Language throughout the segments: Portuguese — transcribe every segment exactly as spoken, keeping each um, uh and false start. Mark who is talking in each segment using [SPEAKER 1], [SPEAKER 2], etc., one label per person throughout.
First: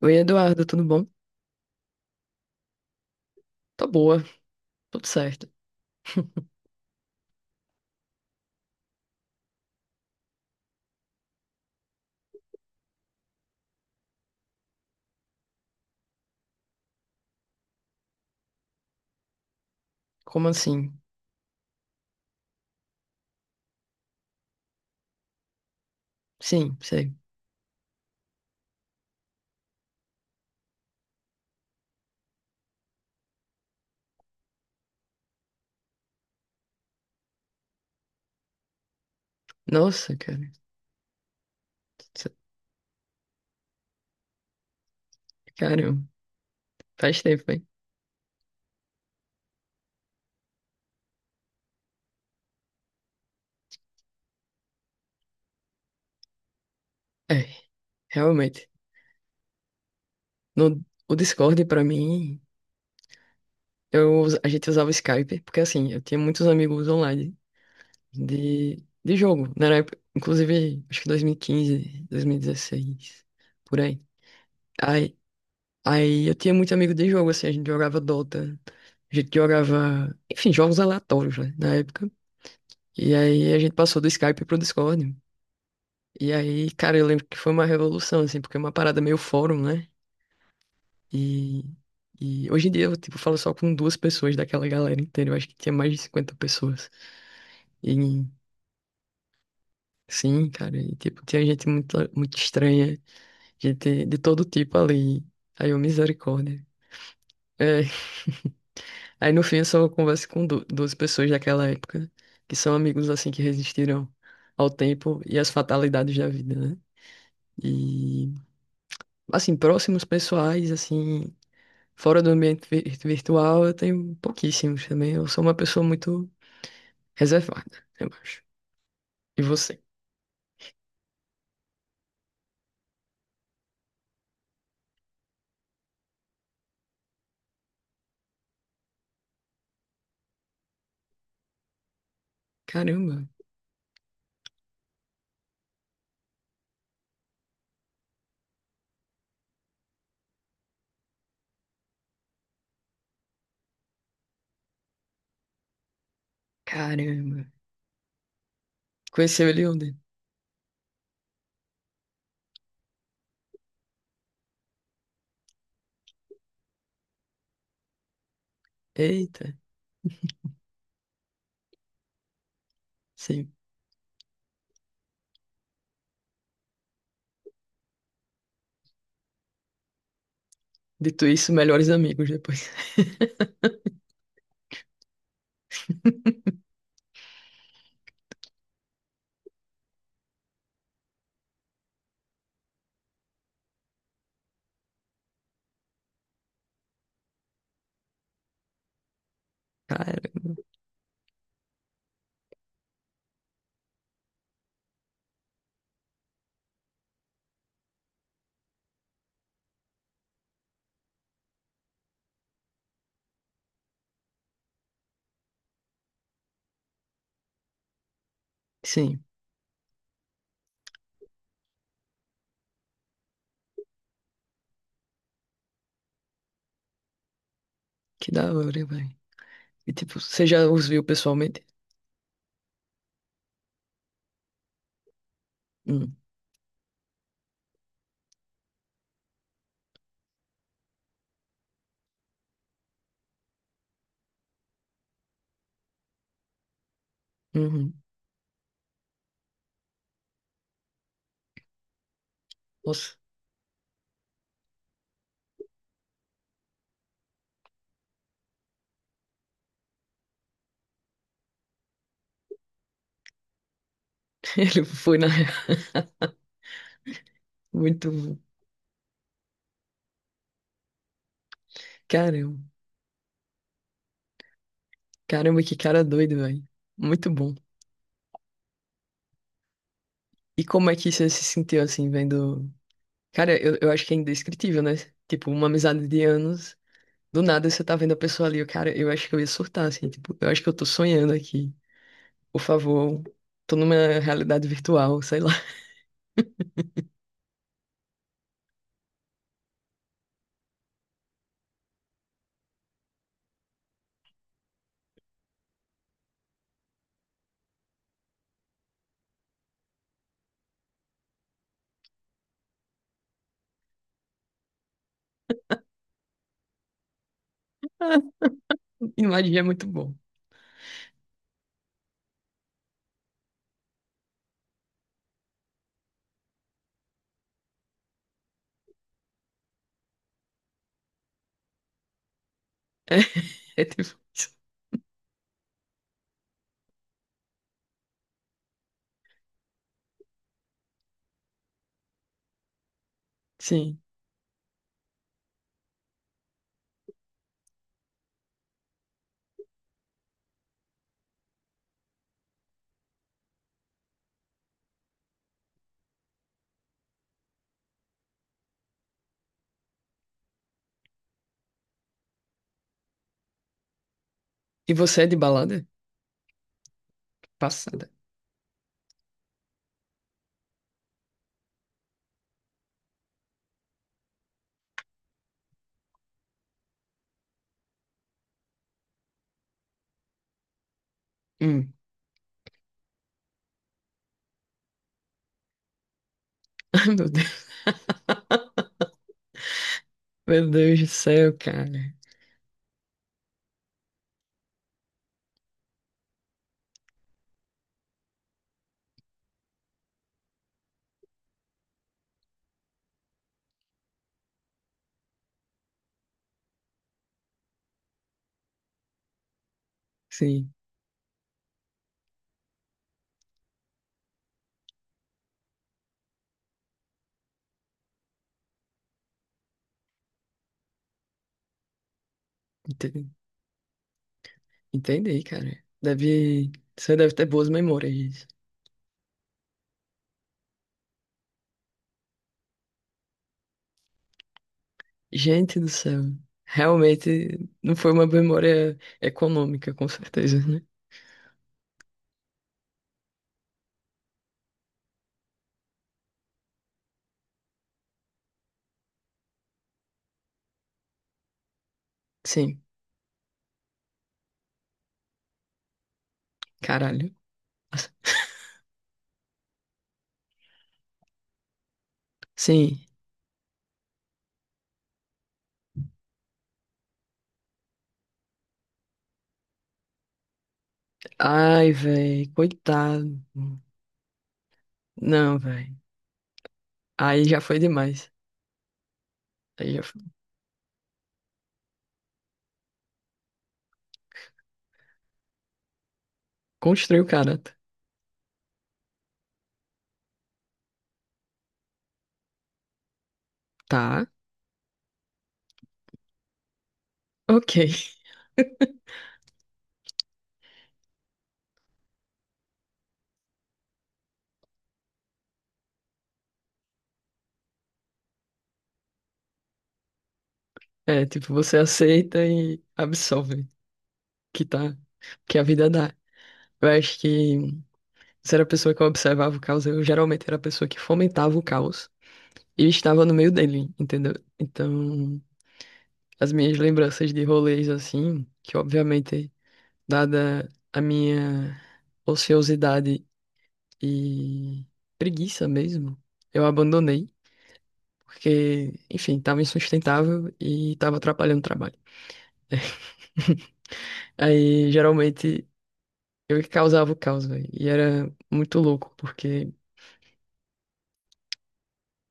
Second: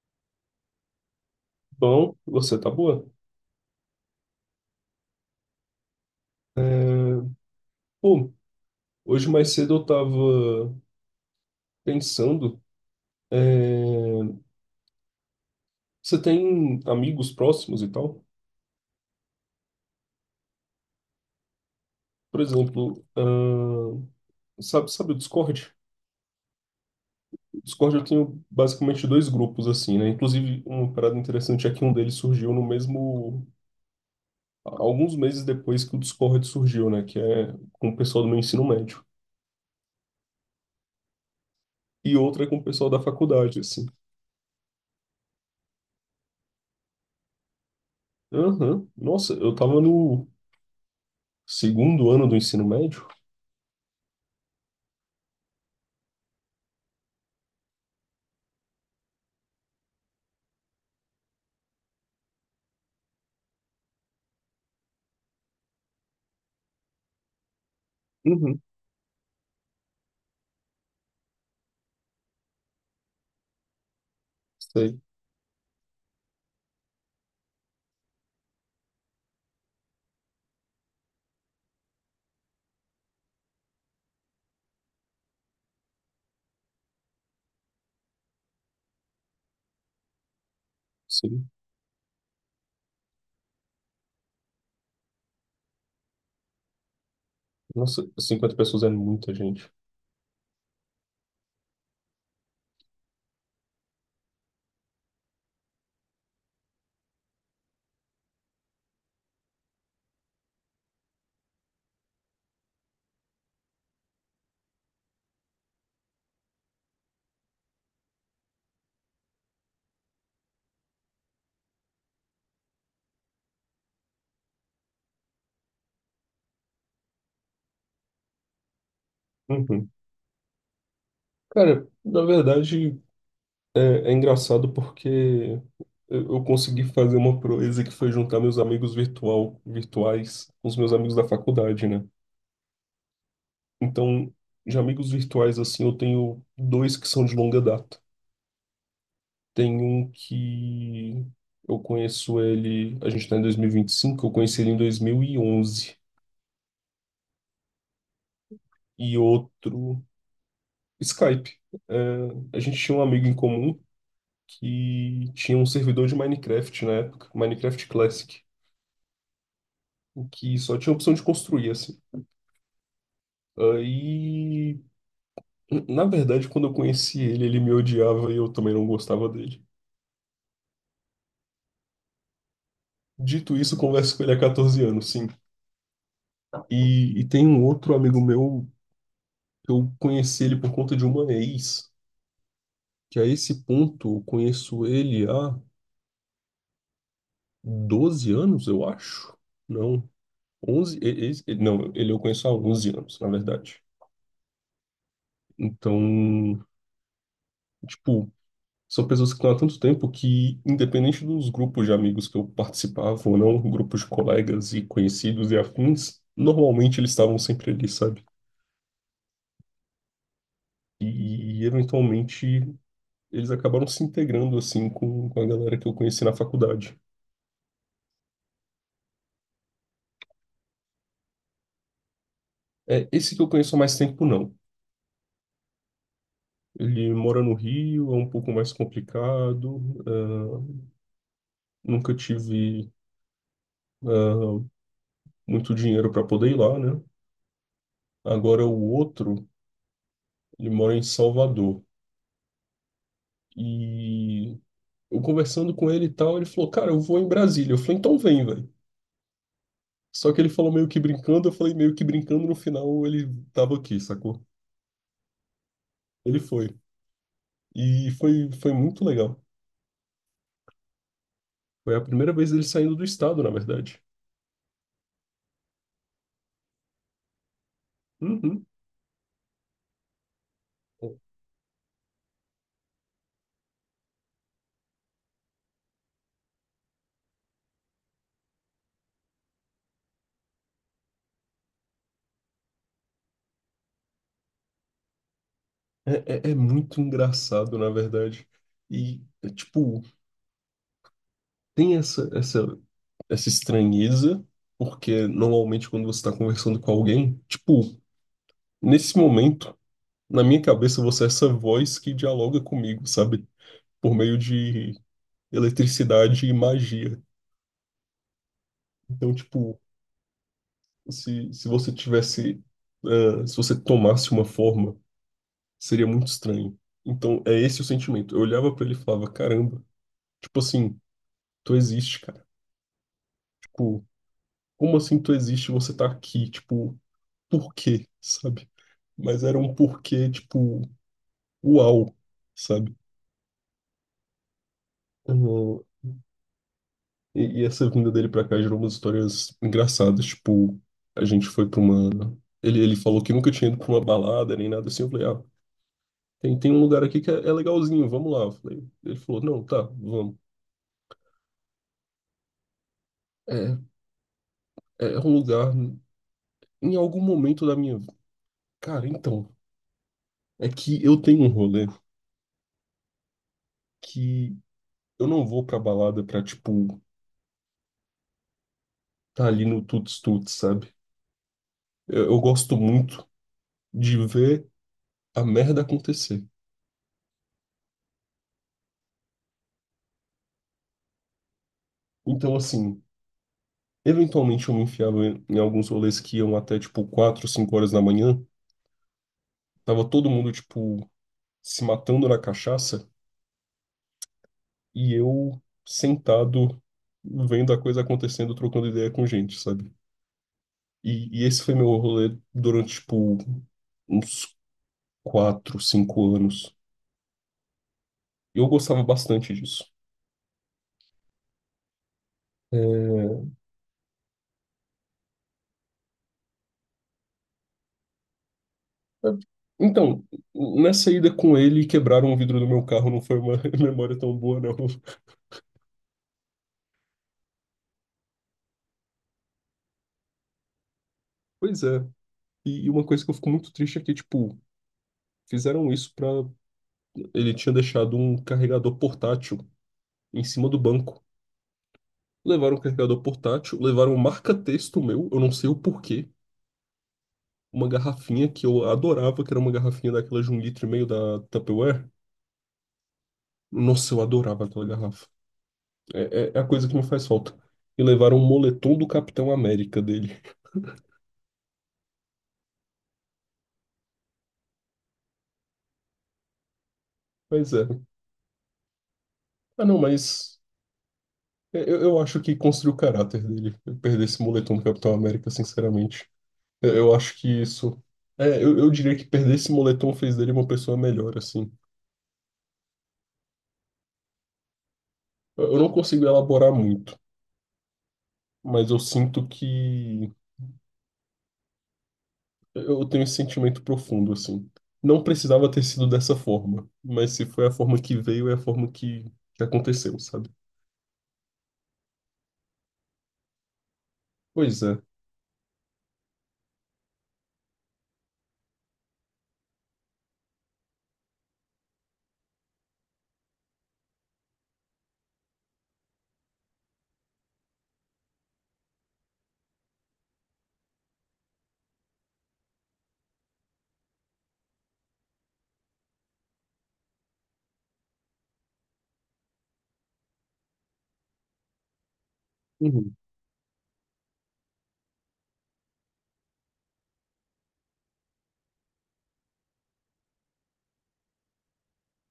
[SPEAKER 1] Oi, Eduardo, tudo bom?
[SPEAKER 2] Bom, você tá boa?
[SPEAKER 1] Tá boa, tudo certo.
[SPEAKER 2] É. Pô, hoje mais cedo eu tava pensando, é, você tem amigos próximos e tal?
[SPEAKER 1] Como assim?
[SPEAKER 2] Por exemplo, ahn, sabe, sabe o Discord?
[SPEAKER 1] Sim, sei.
[SPEAKER 2] O Discord eu tenho basicamente dois grupos assim, né? Inclusive, uma parada interessante é que um deles surgiu no mesmo. Alguns meses depois que o Discord surgiu, né? Que é com o pessoal do meu ensino médio.
[SPEAKER 1] Nossa, cara.
[SPEAKER 2] E
[SPEAKER 1] Cê-
[SPEAKER 2] outra é com o pessoal da faculdade, assim.
[SPEAKER 1] Caramba, faz tempo, hein?
[SPEAKER 2] Aham. Nossa, eu tava no segundo ano do ensino médio?
[SPEAKER 1] É, realmente. No, o Discord, pra mim, eu, us- a gente usava o Skype, porque assim, eu tinha muitos amigos online
[SPEAKER 2] Uhum.
[SPEAKER 1] de, de jogo, né? Na época, inclusive, acho que dois mil e quinze, dois mil e dezesseis, por aí.
[SPEAKER 2] Sei,
[SPEAKER 1] Aí, aí eu tinha muito amigo de jogo, assim, a gente jogava Dota, a gente jogava, enfim, jogos aleatórios, né? Na época. E aí a gente passou do Skype pro Discord. E aí, cara, eu lembro que foi uma revolução, assim, porque é uma parada meio fórum, né?
[SPEAKER 2] sim.
[SPEAKER 1] E, e hoje em dia eu, tipo, falo só com duas pessoas daquela galera inteira. Eu acho que tinha mais de cinquenta pessoas. E
[SPEAKER 2] Nossa, cinquenta pessoas é muita gente.
[SPEAKER 1] sim, cara, e, tipo, tinha gente muito, muito estranha, gente de todo tipo ali. Aí eu, misericórdia. É. Aí no fim eu só converso com du- duas pessoas daquela época, que são amigos assim que resistiram ao tempo e às fatalidades da vida, né? E assim, próximos pessoais, assim, fora do ambiente vi- virtual, eu tenho pouquíssimos também. Eu sou uma pessoa muito reservada, eu acho. E você?
[SPEAKER 2] Uhum. Cara, na verdade, é, é engraçado porque eu, eu consegui fazer uma proeza que foi juntar meus amigos virtual, virtuais com os meus amigos da faculdade, né?
[SPEAKER 1] Caramba,
[SPEAKER 2] Então, de amigos virtuais, assim, eu tenho dois que são de longa data. Tem um que eu conheço ele, a gente tá em dois mil e e vinte e cinco. Eu conheci ele em dois mil E onze
[SPEAKER 1] caramba.
[SPEAKER 2] e
[SPEAKER 1] Conheceu ele onde?
[SPEAKER 2] outro. Skype. É, a gente tinha um amigo em comum que tinha um servidor de Minecraft na época, Minecraft Classic,
[SPEAKER 1] Eita,
[SPEAKER 2] o que só tinha a opção de construir, assim.
[SPEAKER 1] sim.
[SPEAKER 2] Aí, na verdade, quando eu conheci ele, ele me odiava e eu também não gostava dele.
[SPEAKER 1] Dito isso, melhores amigos depois.
[SPEAKER 2] Dito isso, eu converso com ele há quatorze anos, sim. E, e tem um outro amigo meu, eu conheci ele por conta de uma ex. Que a esse ponto eu conheço ele há doze anos, eu acho. Não,
[SPEAKER 1] Cara,
[SPEAKER 2] onze e- e- e- não, ele eu conheço há onze anos, na verdade. Então, tipo, são pessoas que estão há tanto tempo que, independente dos grupos de amigos que eu participava ou não, grupos de colegas e conhecidos e afins, normalmente eles estavam sempre ali, sabe?
[SPEAKER 1] sim,
[SPEAKER 2] E, e, eventualmente eles acabaram se integrando assim com, com a galera que eu conheci na faculdade.
[SPEAKER 1] que da hora, velho. E tipo, você já os viu pessoalmente?
[SPEAKER 2] É, esse que eu conheço há mais tempo, não.
[SPEAKER 1] Hum,
[SPEAKER 2] Ele mora no Rio, é um pouco mais complicado. ah, nunca tive ah, muito dinheiro para poder ir lá, né?
[SPEAKER 1] uhum.
[SPEAKER 2] Agora o outro, ele mora em Salvador.
[SPEAKER 1] Nossa,
[SPEAKER 2] E eu conversando com ele e tal, ele falou: Cara, eu vou em Brasília. Eu falei: Então vem, velho. Só que ele falou meio que brincando, eu falei meio que brincando. No final, ele tava aqui, sacou?
[SPEAKER 1] ele foi na real.
[SPEAKER 2] Ele foi.
[SPEAKER 1] Muito
[SPEAKER 2] E
[SPEAKER 1] bom.
[SPEAKER 2] foi, foi muito legal. Foi a primeira vez
[SPEAKER 1] Caramba,
[SPEAKER 2] dele saindo do estado, na verdade.
[SPEAKER 1] caramba, que cara doido, velho. Muito bom.
[SPEAKER 2] Uhum.
[SPEAKER 1] E como é que você se sentiu assim, vendo? Cara, eu, eu acho que é indescritível, né? Tipo, uma amizade de anos, do nada você tá vendo a pessoa ali, eu, cara, eu acho que eu ia surtar, assim, tipo, eu acho que eu tô sonhando aqui. Por favor, tô numa realidade virtual, sei lá.
[SPEAKER 2] É, é, é muito engraçado, na verdade. E, é, tipo, tem essa, essa, essa estranheza, porque normalmente quando você está conversando com alguém, tipo, nesse momento, na minha cabeça, você é essa voz que dialoga comigo, sabe? Por meio de eletricidade e magia. Então,
[SPEAKER 1] E é
[SPEAKER 2] tipo,
[SPEAKER 1] muito bom.
[SPEAKER 2] se, se você tivesse, ah, se você tomasse uma forma, seria muito estranho. Então, é esse o sentimento. Eu olhava para ele e falava, caramba, tipo assim, tu existe, cara.
[SPEAKER 1] É, é tipo
[SPEAKER 2] Tipo,
[SPEAKER 1] isso.
[SPEAKER 2] como assim tu existe, e você tá aqui, tipo, por quê, sabe? Mas era um porquê, tipo, uau, sabe?
[SPEAKER 1] Sim.
[SPEAKER 2] Uhum. E, e essa vinda dele pra cá gerou umas histórias engraçadas, tipo, a gente foi pra uma. Ele, ele falou que nunca tinha ido pra uma balada nem nada assim, eu falei, ah, tem, tem um lugar aqui que é, é legalzinho, vamos lá. Eu falei, ele falou, não, tá, vamos. É,
[SPEAKER 1] E
[SPEAKER 2] é é
[SPEAKER 1] você é
[SPEAKER 2] um
[SPEAKER 1] de
[SPEAKER 2] lugar,
[SPEAKER 1] balada?
[SPEAKER 2] em algum momento da minha.
[SPEAKER 1] Passada.
[SPEAKER 2] Cara, então, é que eu tenho um rolê que eu não vou pra balada pra, tipo tá ali no tuts-tuts, sabe?
[SPEAKER 1] Hum.
[SPEAKER 2] Eu, eu gosto muito de ver a merda acontecer.
[SPEAKER 1] Ai, meu Deus. Meu Deus do céu, cara.
[SPEAKER 2] Então, assim, eventualmente eu me enfiava em, em alguns rolês que iam até, tipo, quatro, cinco horas da manhã. Tava todo mundo, tipo, se matando na cachaça e eu sentado vendo a coisa acontecendo, trocando ideia com gente, sabe?
[SPEAKER 1] Sim,
[SPEAKER 2] E, e esse foi meu rolê durante, tipo, uns quatro cinco anos. Eu gostava bastante disso.
[SPEAKER 1] entendi.
[SPEAKER 2] É.
[SPEAKER 1] Entendi, cara. Deve. Você deve ter boas memórias.
[SPEAKER 2] Então, nessa ida com ele, quebraram o vidro do meu carro, não foi uma memória tão boa, não.
[SPEAKER 1] Gente do céu. Realmente não foi uma memória econômica, com certeza, né?
[SPEAKER 2] Pois é. E e uma coisa que eu fico muito triste é que, tipo, fizeram isso pra. Ele tinha deixado um carregador portátil em cima do banco. Levaram o
[SPEAKER 1] Sim,
[SPEAKER 2] carregador portátil, levaram um marca-texto meu, eu não sei o porquê.
[SPEAKER 1] caralho.
[SPEAKER 2] Uma garrafinha que eu adorava, que era uma garrafinha daquela de um litro e meio da Tupperware.
[SPEAKER 1] Sim.
[SPEAKER 2] Nossa, eu adorava aquela garrafa. É, é é a coisa que me faz falta. E levaram um moletom do Capitão América dele.
[SPEAKER 1] Ai, velho, coitado. Não, velho. Aí já
[SPEAKER 2] Pois
[SPEAKER 1] foi
[SPEAKER 2] é.
[SPEAKER 1] demais.
[SPEAKER 2] Ah,
[SPEAKER 1] Aí
[SPEAKER 2] não,
[SPEAKER 1] já foi.
[SPEAKER 2] mas eu, eu acho que construiu o caráter dele. Eu perder esse moletom do Capitão América, sinceramente. Eu, eu
[SPEAKER 1] Construiu o
[SPEAKER 2] acho que
[SPEAKER 1] caráter.
[SPEAKER 2] isso. É, eu, eu diria que perder esse moletom fez dele uma pessoa melhor, assim.
[SPEAKER 1] Tá,
[SPEAKER 2] Eu, eu não consigo elaborar muito,
[SPEAKER 1] ok.
[SPEAKER 2] mas eu sinto que. Eu tenho esse sentimento profundo, assim. Não precisava ter sido dessa forma, mas se foi a forma que veio, é a forma que, que aconteceu, sabe?
[SPEAKER 1] É, tipo, você aceita e absorve que
[SPEAKER 2] Pois
[SPEAKER 1] tá,
[SPEAKER 2] é.
[SPEAKER 1] que a vida dá. Eu acho que se era a pessoa que observava o caos, eu geralmente era a pessoa que fomentava o caos e estava no meio dele, entendeu? Então, as minhas lembranças de rolês assim, que obviamente, dada a minha ociosidade e preguiça mesmo, eu abandonei, porque, enfim, tava insustentável e tava atrapalhando o trabalho.
[SPEAKER 2] Uhum.
[SPEAKER 1] Aí, geralmente, eu que causava o caos, velho. E era muito louco, porque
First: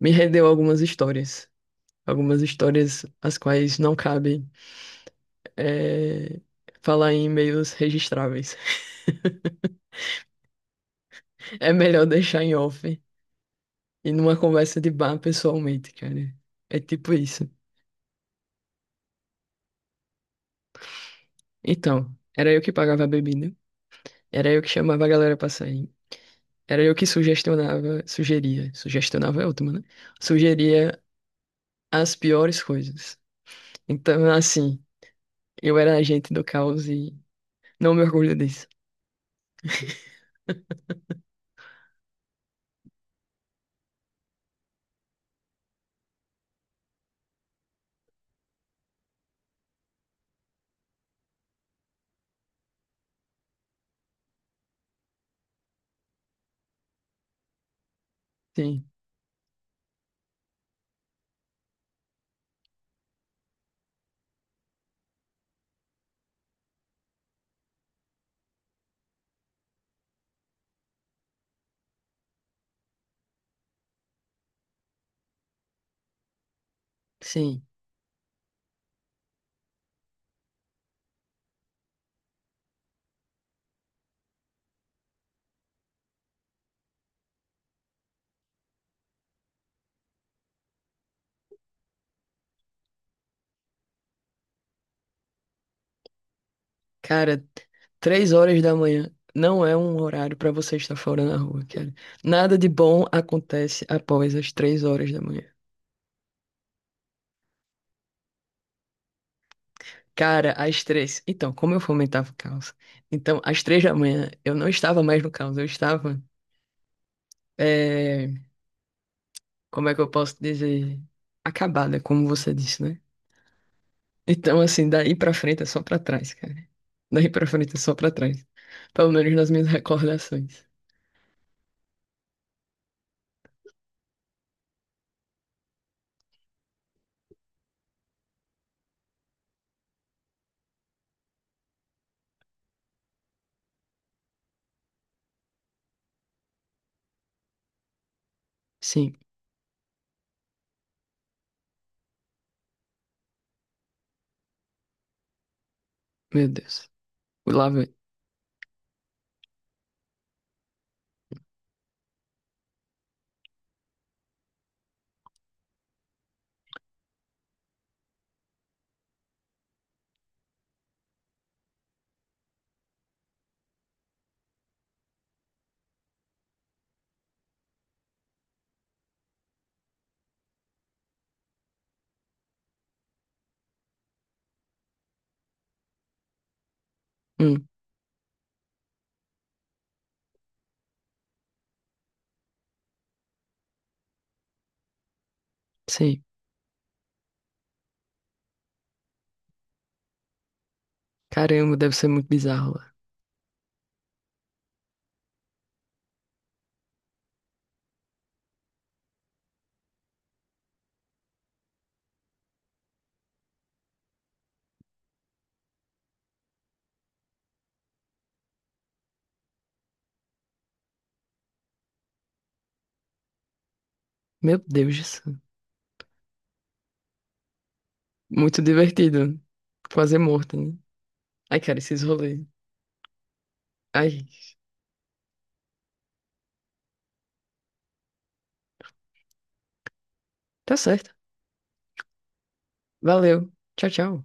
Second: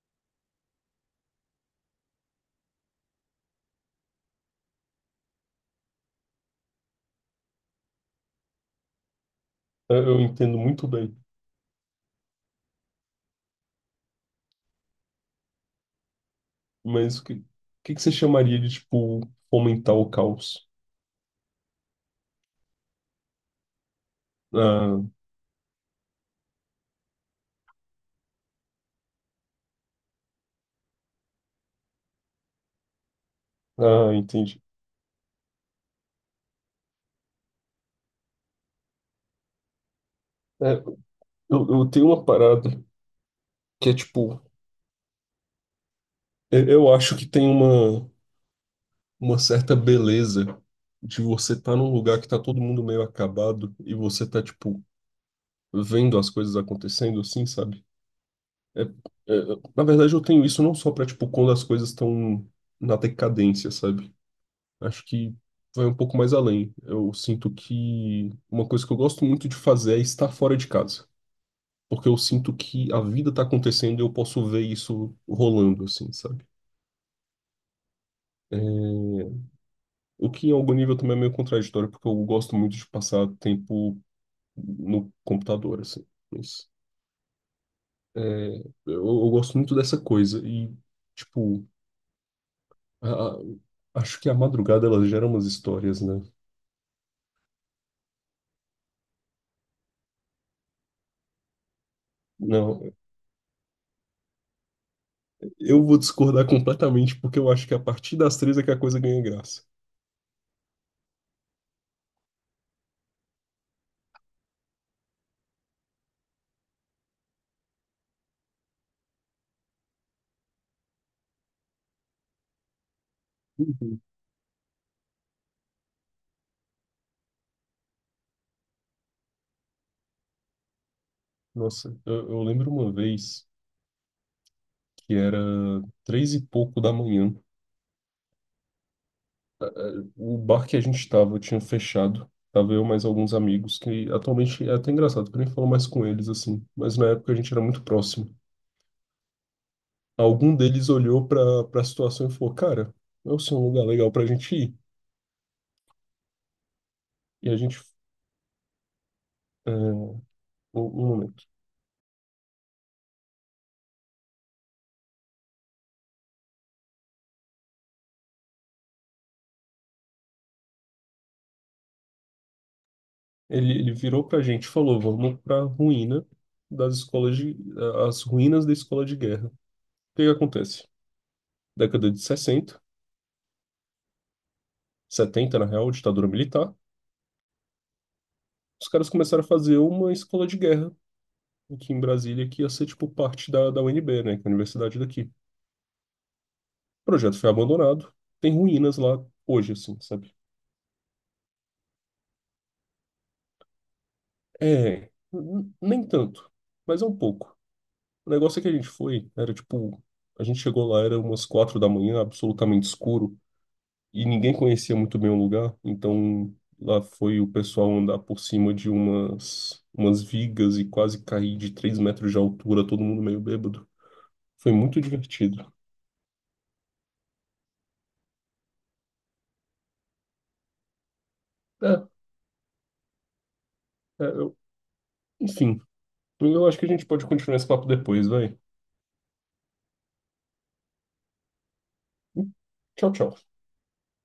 [SPEAKER 1] me rendeu algumas histórias. Algumas histórias as quais não cabe eh, falar em e-mails registráveis.
[SPEAKER 2] Eu eu entendo muito bem,
[SPEAKER 1] É melhor deixar em off. E numa conversa de bar pessoalmente, cara. É tipo
[SPEAKER 2] mas o que, o
[SPEAKER 1] isso.
[SPEAKER 2] que que você chamaria de, tipo, fomentar o caos?
[SPEAKER 1] Então, era eu que pagava a bebida, era eu que
[SPEAKER 2] Ah,
[SPEAKER 1] chamava a galera pra sair, era eu que sugestionava, sugeria, sugestionava é ótimo, né? Sugeria as piores coisas.
[SPEAKER 2] ah,
[SPEAKER 1] Então,
[SPEAKER 2] entendi.
[SPEAKER 1] assim, eu era agente do caos e não me orgulho disso.
[SPEAKER 2] É, eu, eu tenho uma parada que é tipo, eu, eu acho que tem uma, uma certa beleza de você estar num lugar que tá todo mundo meio acabado e você tá, tipo, vendo as coisas acontecendo assim, sabe? É,
[SPEAKER 1] Sim,
[SPEAKER 2] é, na verdade, eu tenho isso não só pra, tipo, quando as coisas estão na decadência, sabe? Acho que vai um pouco mais além. Eu sinto que uma coisa que eu gosto muito de fazer é estar fora de casa, porque eu sinto que a vida tá acontecendo e eu posso ver isso rolando, assim, sabe?
[SPEAKER 1] sim.
[SPEAKER 2] É. O que em algum nível também é meio contraditório, porque eu gosto muito de passar tempo no computador, assim. Mas, é, eu, eu gosto muito dessa coisa e, tipo, a- a- acho que a madrugada ela gera umas histórias, né?
[SPEAKER 1] Cara, três horas da manhã não é um horário pra você estar fora na rua, cara. Nada de
[SPEAKER 2] Não,
[SPEAKER 1] bom acontece após as três horas da manhã.
[SPEAKER 2] eu vou discordar completamente, porque eu acho que a partir das três é que a coisa ganha graça.
[SPEAKER 1] Cara, às três. Então, como eu fomentava o caos? Então, às três da manhã eu não estava mais no caos, eu estava. eh, Como é que eu posso dizer? Acabada, como você disse, né?
[SPEAKER 2] Uhum.
[SPEAKER 1] Então, assim, daí pra frente é só pra trás, cara. Daí pra frente é só pra trás. Pelo menos nas minhas recordações.
[SPEAKER 2] Nossa, eu, eu lembro uma vez que era três e pouco da manhã. O bar que a gente estava tinha fechado. Tava eu mais alguns amigos, que atualmente é até engraçado, porque eu nem falo mais com eles assim. Mas na época a gente era muito próximo.
[SPEAKER 1] Sim,
[SPEAKER 2] Algum deles olhou para para a situação e falou: Cara, esse é um lugar legal pra gente ir.
[SPEAKER 1] meu Deus.
[SPEAKER 2] E a
[SPEAKER 1] Lá
[SPEAKER 2] gente.
[SPEAKER 1] vai.
[SPEAKER 2] é, um, um momento. Ele, ele virou pra gente e falou: Vamos pra ruína das escolas de. As ruínas da escola de guerra. O que que acontece? Década de sessenta, setenta na real, ditadura militar.
[SPEAKER 1] Hum,
[SPEAKER 2] Os caras começaram a fazer uma escola de guerra aqui em Brasília, que ia ser, tipo, parte da, da U N B, né, que é a universidade daqui. O
[SPEAKER 1] sim.
[SPEAKER 2] projeto foi abandonado, tem ruínas lá hoje, assim, sabe?
[SPEAKER 1] Caramba, deve ser muito bizarro lá.
[SPEAKER 2] É, n- nem tanto, mas é um pouco. O negócio é que a gente foi, era tipo, a gente chegou lá, era umas quatro da manhã, absolutamente escuro, e ninguém conhecia muito bem o lugar, então lá foi o pessoal andar por cima de umas, umas vigas e quase cair de três metros de altura, todo mundo meio bêbado.
[SPEAKER 1] Meu
[SPEAKER 2] Foi
[SPEAKER 1] Deus
[SPEAKER 2] muito
[SPEAKER 1] do céu.
[SPEAKER 2] divertido.
[SPEAKER 1] Muito divertido. Fazer morto, né? Ai, cara,
[SPEAKER 2] É,
[SPEAKER 1] esses rolês.
[SPEAKER 2] é,
[SPEAKER 1] Ai,
[SPEAKER 2] eu- enfim. Eu acho que a gente pode continuar esse papo depois, vai.
[SPEAKER 1] tá certo.
[SPEAKER 2] Tchau, tchau.
[SPEAKER 1] Valeu. Tchau, tchau.